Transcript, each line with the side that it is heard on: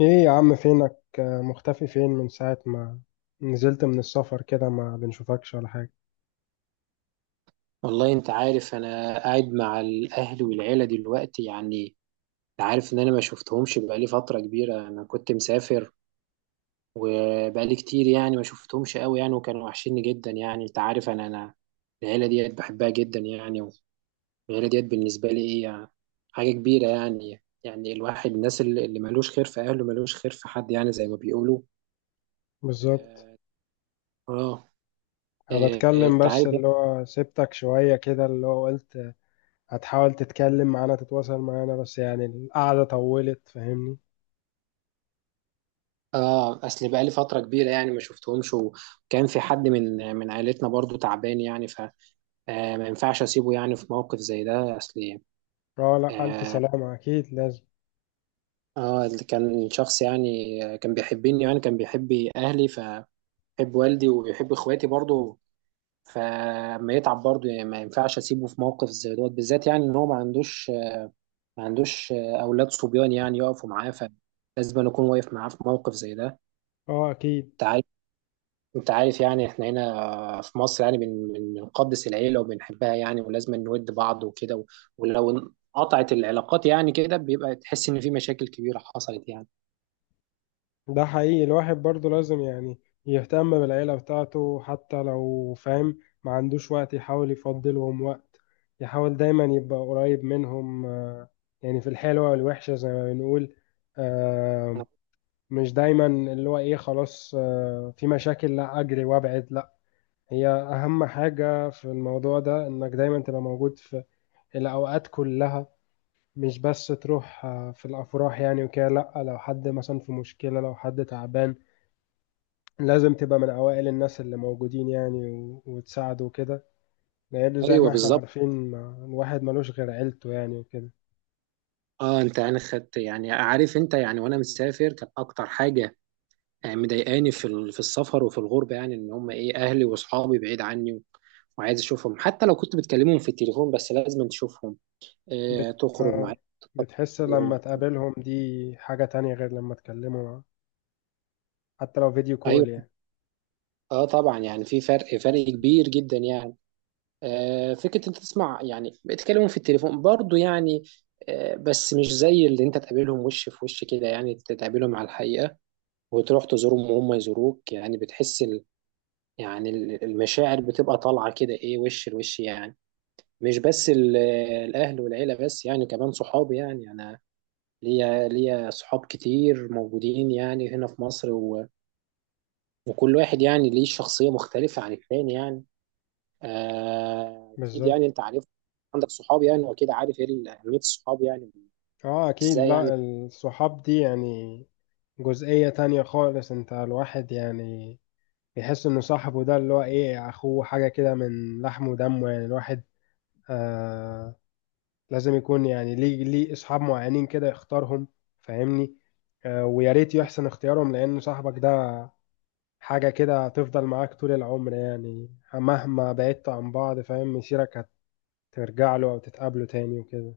left: ايه يا عم، فينك؟ مختفي فين من ساعة ما نزلت من السفر كده؟ ما بنشوفكش ولا حاجة.
right: والله، انت عارف، انا قاعد مع الاهل والعيله دلوقتي يعني. انت عارف ان انا ما شفتهمش بقالي فتره كبيره. انا كنت مسافر وبقالي كتير يعني، ما شفتهمش قوي يعني، وكانوا وحشيني جدا يعني. انت عارف، انا العيله ديت بحبها جدا يعني. والعيله ديت بالنسبه لي ايه يعني؟ حاجه كبيره يعني الواحد، الناس اللي ملوش خير في اهله ملوش خير في حد، يعني زي ما بيقولوا.
left: بالظبط.
right: اه. آه.
left: انا
right: آه.
left: بتكلم
right: انت
left: بس
right: عارف.
left: اللي هو سبتك شوية كده، اللي هو قلت هتحاول تتكلم معانا، تتواصل معانا، بس يعني القعدة طولت، فاهمني.
right: اه، اصل بقالي فتره كبيره يعني ما شفتهمش. وكان في حد من عائلتنا برضو تعبان يعني، فما ينفعش اسيبه يعني في موقف زي ده، اصل.
left: اه، لا، ألف
right: اه.
left: سلامة، أكيد لازم.
right: اللي كان شخص يعني، كان بيحبني يعني. كان بيحب اهلي، فبيحب والدي وبيحب اخواتي برضو. فما يتعب برضو يعني، ما ينفعش اسيبه في موقف زي دوت بالذات يعني. ان هو ما عندوش اولاد صبيان يعني يقفوا معاه. فلازم أنا اكون واقف معاه في موقف زي ده.
left: اه أكيد.
right: انت عارف يعني، احنا هنا في مصر يعني بنقدس العيله وبنحبها يعني، ولازم نود بعض وكده. ولو انقطعت العلاقات يعني، كده بيبقى تحس ان في مشاكل كبيره حصلت يعني.
left: ده حقيقي، الواحد برضه لازم يعني يهتم بالعيلة بتاعته، حتى لو فاهم ما عندوش وقت، يحاول يفضلهم وقت، يحاول دايما يبقى قريب منهم. يعني في الحلوة والوحشة زي ما بنقول. آه، مش دايما اللي هو ايه، خلاص في مشاكل لا اجري وابعد، لا. هي اهم حاجة في الموضوع ده، انك دايما تبقى موجود في الاوقات كلها. مش بس تروح في الافراح يعني وكده، لا، لو حد مثلا في مشكلة، لو حد تعبان، لازم تبقى من أوائل الناس اللي موجودين يعني وتساعده وكده. لأن زي
right: ايوه
left: ما احنا
right: بالظبط.
left: عارفين ما... الواحد ملوش غير عيلته يعني، وكده.
right: اه، انت يعني خدت يعني. عارف انت، يعني وانا مسافر كان اكتر حاجه يعني مضايقاني في في السفر وفي الغربه يعني، ان هم ايه، اهلي واصحابي بعيد عني وعايز اشوفهم. حتى لو كنت بتكلمهم في التليفون، بس لازم تشوفهم، آه،
left: بت...
right: تخرج معاهم
left: آه
right: تقضي
left: بتحس
right: يوم.
left: لما تقابلهم دي حاجة تانية غير لما تكلموا، حتى لو فيديو كول
right: ايوه.
left: يعني.
right: اه طبعا يعني، في فرق كبير جدا يعني. آه، فكره، انت تسمع يعني، بيتكلموا في التليفون برضو يعني، آه، بس مش زي اللي انت تقابلهم وش في وش كده يعني. تقابلهم على الحقيقه وتروح تزورهم وهم يزوروك يعني. بتحس يعني المشاعر بتبقى طالعه كده، ايه، وش لوش يعني. مش بس الاهل والعيله، بس يعني كمان صحابي يعني. انا ليا صحاب كتير موجودين يعني هنا في مصر، وكل واحد يعني ليه شخصيه مختلفه عن التاني يعني. آه، اكيد يعني
left: بالظبط.
right: انت عارف، عندك صحاب يعني، واكيد عارف ايه اهميه الصحاب يعني.
left: اه أكيد،
right: ازاي يعني؟
left: لا الصحاب دي يعني جزئية تانية خالص. انت الواحد يعني يحس انه صاحبه ده اللي هو ايه، اخوه، حاجة كده من لحم ودمه يعني. الواحد آه لازم يكون يعني ليه اصحاب معينين كده يختارهم، فاهمني. ويا ريت يحسن اختيارهم، لان صاحبك ده حاجة كده هتفضل معاك طول العمر، يعني مهما بعدت عن بعض، فاهم، مسيرك هترجع له او تتقابله تاني وكده.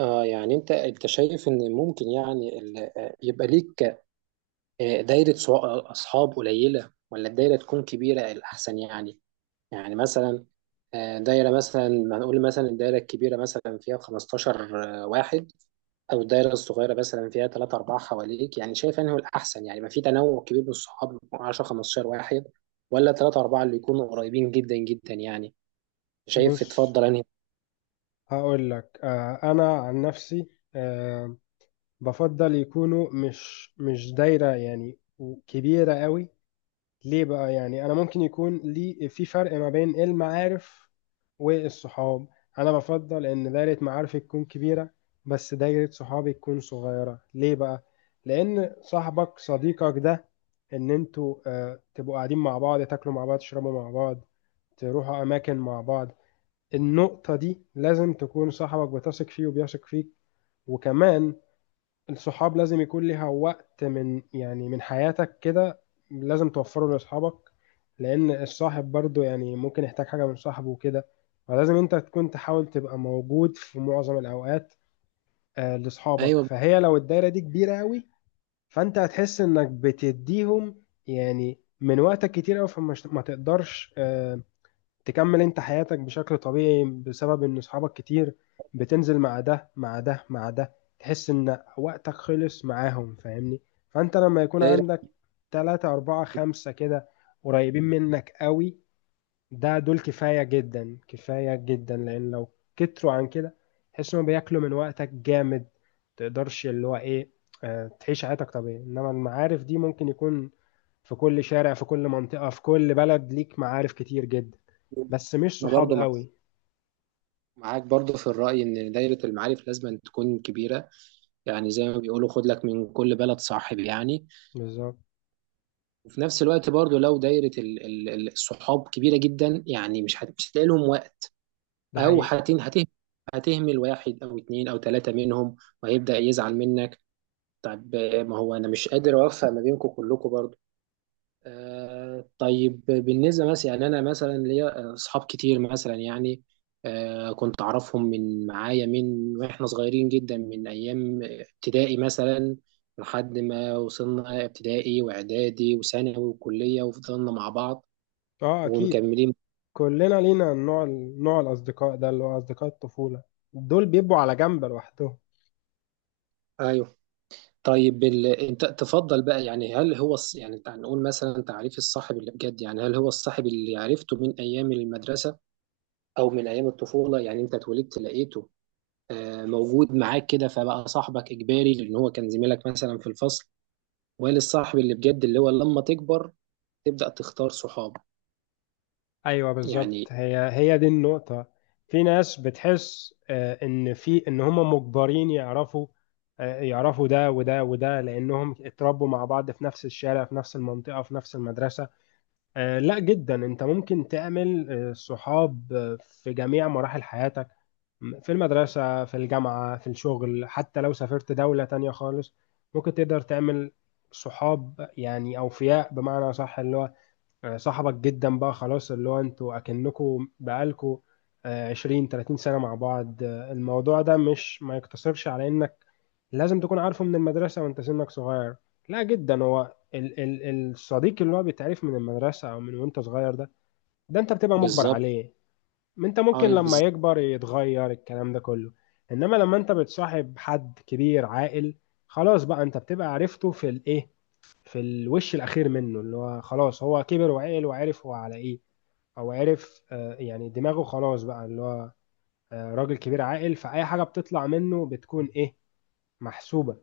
right: آه يعني، انت شايف ان ممكن يعني يبقى ليك دايره اصحاب قليله، ولا الدايره تكون كبيره الاحسن يعني؟ يعني مثلا، دايره مثلا، هنقول مثلا الدايره الكبيره مثلا فيها 15 واحد، او الدايره الصغيره مثلا فيها ثلاثة أربعة حواليك. يعني شايف انه الأحسن يعني يبقى في تنوع كبير من الصحاب، 10 15 واحد، ولا ثلاثة أربعة اللي يكونوا قريبين جدا جدا يعني؟ شايف
left: بص،
right: تفضل انهي؟
left: هقول لك انا عن نفسي آه، بفضل يكونوا مش دايرة يعني كبيرة قوي. ليه بقى؟ يعني انا ممكن يكون لي في فرق ما بين المعارف والصحاب. انا بفضل ان دايرة معارفي تكون كبيرة، بس دايرة صحابي تكون صغيرة. ليه بقى؟ لان صاحبك صديقك ده، ان انتوا تبقوا قاعدين مع بعض، تاكلوا مع بعض، تشربوا مع بعض، تروحوا اماكن مع بعض. النقطة دي لازم تكون صاحبك بتثق فيه وبيثق فيك. وكمان الصحاب لازم يكون ليها وقت من يعني من حياتك كده، لازم توفره لاصحابك، لان الصاحب برضو يعني ممكن يحتاج حاجة من صاحبه وكده. فلازم انت تكون تحاول تبقى موجود في معظم الاوقات لاصحابك.
right: ايوه.
left: فهي لو الدايرة دي كبيرة قوي، فانت هتحس انك بتديهم يعني من وقتك كتير قوي، فما ما تقدرش تكمل انت حياتك بشكل طبيعي بسبب ان اصحابك كتير. بتنزل مع ده مع ده مع ده، تحس ان وقتك خلص معاهم، فاهمني. فانت لما يكون
right: دايره.
left: عندك تلاتة اربعة خمسة كده قريبين منك قوي، ده دول كفاية جدا، كفاية جدا. لان لو كتروا عن كده تحس انهم بياكلوا من وقتك جامد، تقدرش اللي هو ايه، اه، تعيش حياتك طبيعي. انما المعارف دي ممكن يكون في كل شارع، في كل منطقة، في كل بلد ليك معارف كتير جدا، بس مش
right: انا
left: صحاب
right: برضو
left: قوي.
right: معاك برضو في الرأي ان دايرة المعارف لازم تكون كبيرة. يعني زي ما بيقولوا خد لك من كل بلد صاحب يعني.
left: بالظبط.
right: وفي نفس الوقت برضو، لو دايرة الصحاب كبيرة جدا يعني، مش هتلاقي لهم،
left: ده
right: او
left: حقيقي.
right: هتهمل واحد او اتنين او تلاتة منهم، وهيبدأ يزعل منك. طب، ما هو انا مش قادر اوفق ما بينكم كلكم برضه. طيب بالنسبة مثلا يعني، انا مثلا ليا اصحاب كتير مثلا يعني. كنت اعرفهم من معايا من واحنا صغيرين جدا، من ايام ابتدائي مثلا، لحد ما وصلنا ابتدائي واعدادي وثانوي وكلية وفضلنا مع بعض
left: اه اكيد،
right: ومكملين.
left: كلنا لينا نوع، نوع الاصدقاء ده اللي هو اصدقاء الطفولة، دول بيبقوا على جنب لوحدهم.
right: ايوه. طيب انت تفضل بقى يعني. يعني تعال نقول مثلا تعريف الصاحب اللي بجد يعني. هل هو الصاحب اللي عرفته من ايام المدرسه، او من ايام الطفوله، يعني انت اتولدت لقيته موجود معاك كده، فبقى صاحبك اجباري لان هو كان زميلك مثلا في الفصل؟ ولا الصاحب اللي بجد اللي هو لما تكبر تبدا تختار صحاب
left: ايوه بالظبط،
right: يعني؟
left: هي دي النقطة. في ناس بتحس ان في ان هم مجبرين يعرفوا يعرفوا ده وده وده، لانهم اتربوا مع بعض في نفس الشارع، في نفس المنطقة، في نفس المدرسة. لا جدا، انت ممكن تعمل صحاب في جميع مراحل حياتك، في المدرسة، في الجامعة، في الشغل، حتى لو سافرت دولة تانية خالص ممكن تقدر تعمل صحاب يعني أوفياء بمعنى صح، اللي هو صاحبك جدا بقى خلاص، اللي هو انتوا اكنكوا بقالكوا 20 30 سنة مع بعض. الموضوع ده مش ما يقتصرش على انك لازم تكون عارفه من المدرسة وانت سنك صغير، لا جدا. هو ال الصديق اللي هو بيتعرف من المدرسة او من وانت صغير ده، ده انت بتبقى مجبر
right: بالظبط.
left: عليه. انت ممكن
right: اي
left: لما
right: بالظبط.
left: يكبر يتغير الكلام ده كله. انما لما انت بتصاحب حد كبير عاقل، خلاص بقى انت بتبقى عرفته في الايه، في الوش الأخير منه، اللي هو خلاص هو كبر وعقل وعرف هو على إيه، أو عرف يعني دماغه خلاص بقى اللي هو راجل كبير عاقل، فأي حاجة بتطلع منه بتكون إيه، محسوبة.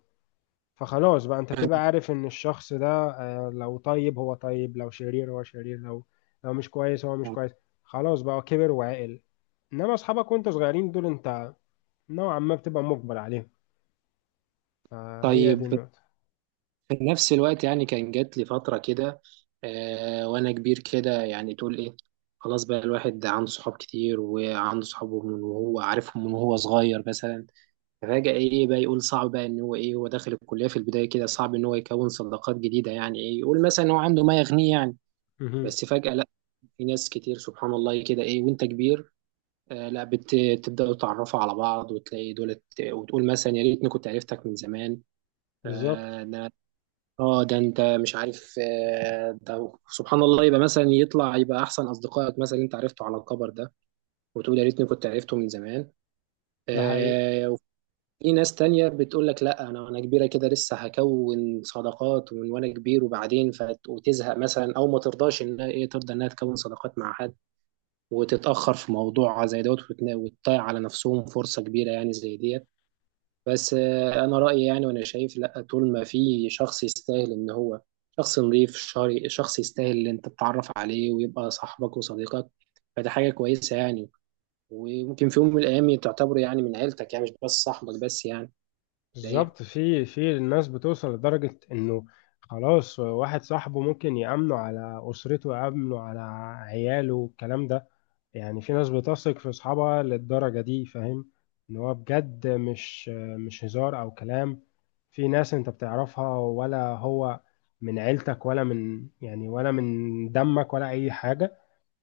left: فخلاص بقى أنت بتبقى عارف إن الشخص ده لو طيب هو طيب، لو شرير هو شرير، لو مش كويس هو مش كويس، خلاص بقى هو كبر وعقل. إنما أصحابك وأنت صغيرين دول، أنت نوعا ما بتبقى مجبر عليهم. فهي دي
right: طيب،
left: النقطة.
right: في نفس الوقت يعني، كان جات لي فترة كده وأنا كبير كده، يعني تقول إيه، خلاص بقى الواحد عنده صحاب كتير وعنده صحابه من وهو عارفهم من وهو صغير مثلا. فجأة إيه بقى يقول، صعب بقى إن هو إيه، هو داخل الكلية في البداية كده، صعب إن هو يكون صداقات جديدة. يعني إيه يقول مثلا، هو عنده ما يغنيه يعني.
left: مهم.
right: بس فجأة لا، في ناس كتير سبحان الله كده إيه وأنت كبير، لا، بتبدأوا تعرفوا على بعض وتلاقي دولت، وتقول مثلا يا ريتني كنت عرفتك من
left: بالظبط.
right: زمان. اه. ده انت مش عارف، ده سبحان الله يبقى مثلا يطلع يبقى احسن اصدقائك مثلا انت عرفته على الكبر ده. وتقول يا ريتني كنت عرفته من زمان.
left: ده حقيقي.
right: آه، وفي ناس تانية بتقول لك لا، انا كبيره كده لسه هكون صداقات، ومن وانا كبير وبعدين وتزهق مثلا، او ما ترضاش انها ايه، ترضى انها تكون صداقات مع حد. وتتاخر في موضوع زي دوت، وتضيع على نفسهم فرصه كبيره يعني زي ديت. بس انا رايي يعني، وانا شايف لا، طول ما في شخص يستاهل ان هو شخص نظيف، شخص يستاهل ان انت تتعرف عليه ويبقى صاحبك وصديقك، فده حاجه كويسه يعني. وممكن في يوم من الايام تعتبره يعني من عيلتك يعني، مش بس صاحبك بس يعني. ده ايه.
left: بالظبط. في الناس بتوصل لدرجة انه خلاص، واحد صاحبه ممكن يأمنه على أسرته، يأمنه على عياله والكلام ده. يعني في ناس بتثق في أصحابها للدرجة دي، فاهم؟ ان هو بجد مش هزار أو كلام. في ناس انت بتعرفها ولا هو من عيلتك ولا من يعني، ولا من دمك ولا أي حاجة،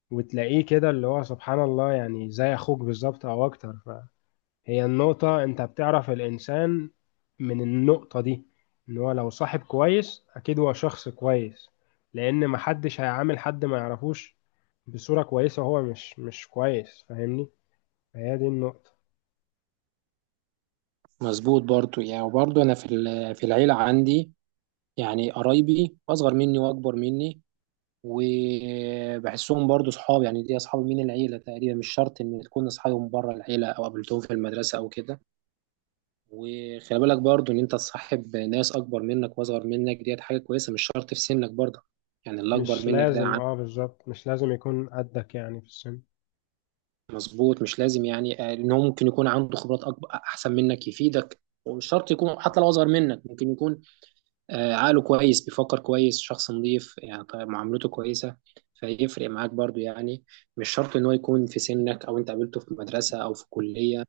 left: وتلاقيه كده اللي هو سبحان الله يعني زي أخوك بالظبط أو أكتر. هي النقطة، انت بتعرف الانسان من النقطة دي، ان هو لو صاحب كويس اكيد هو شخص كويس، لان محدش هيعامل حد ما يعرفوش بصورة كويسة وهو مش كويس، فاهمني. فهي دي النقطة.
right: مظبوط. برضو يعني، وبرضو انا في في العيله عندي يعني قرايبي اصغر مني واكبر مني، وبحسهم برضو صحاب يعني. دي اصحاب من العيله تقريبا، مش شرط ان تكون اصحابهم بره العيله او قابلتهم في المدرسه او كده. وخلي بالك برضو، ان انت تصاحب ناس اكبر منك واصغر منك، ديت حاجه كويسه، مش شرط في سنك برضه. يعني اللي اكبر
left: مش
right: منك ده
left: لازم،
right: عم.
left: اه بالظبط مش لازم يكون قدك يعني في السن.
right: مظبوط، مش لازم يعني. ان هو ممكن يكون عنده خبرات اكبر احسن منك يفيدك، ومش شرط يكون. حتى لو اصغر منك ممكن يكون عقله كويس، بيفكر كويس، شخص نظيف يعني، طيب، معاملته كويسه، فيفرق معاك برضو يعني. مش شرط ان هو يكون في سنك او انت قابلته في مدرسه او في كليه،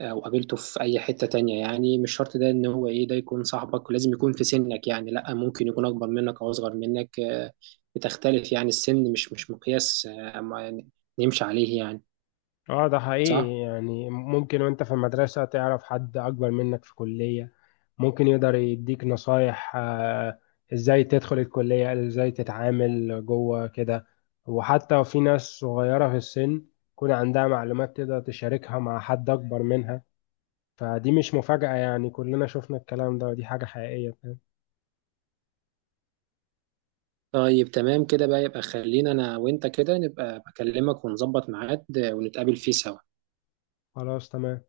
right: وقابلته في اي حتة تانية يعني. مش شرط ده ان هو ايه، ده يكون صاحبك لازم يكون في سنك يعني. لا، ممكن يكون اكبر منك او اصغر منك. بتختلف يعني السن، مش مقياس ما يعني نمشي عليه يعني.
left: اه ده
right: صح.
left: حقيقي، يعني ممكن وانت في المدرسة تعرف حد اكبر منك في كلية، ممكن يقدر يديك نصايح ازاي تدخل الكلية، ازاي تتعامل جوه كده. وحتى في ناس صغيرة في السن يكون عندها معلومات تقدر تشاركها مع حد اكبر منها. فدي مش مفاجأة، يعني كلنا شفنا الكلام ده، ودي حاجة حقيقية، فاهم؟
right: طيب تمام كده بقى. يبقى خلينا انا وانت كده نبقى بكلمك ونظبط ميعاد، ونتقابل فيه سوا.
left: خلاص تمام.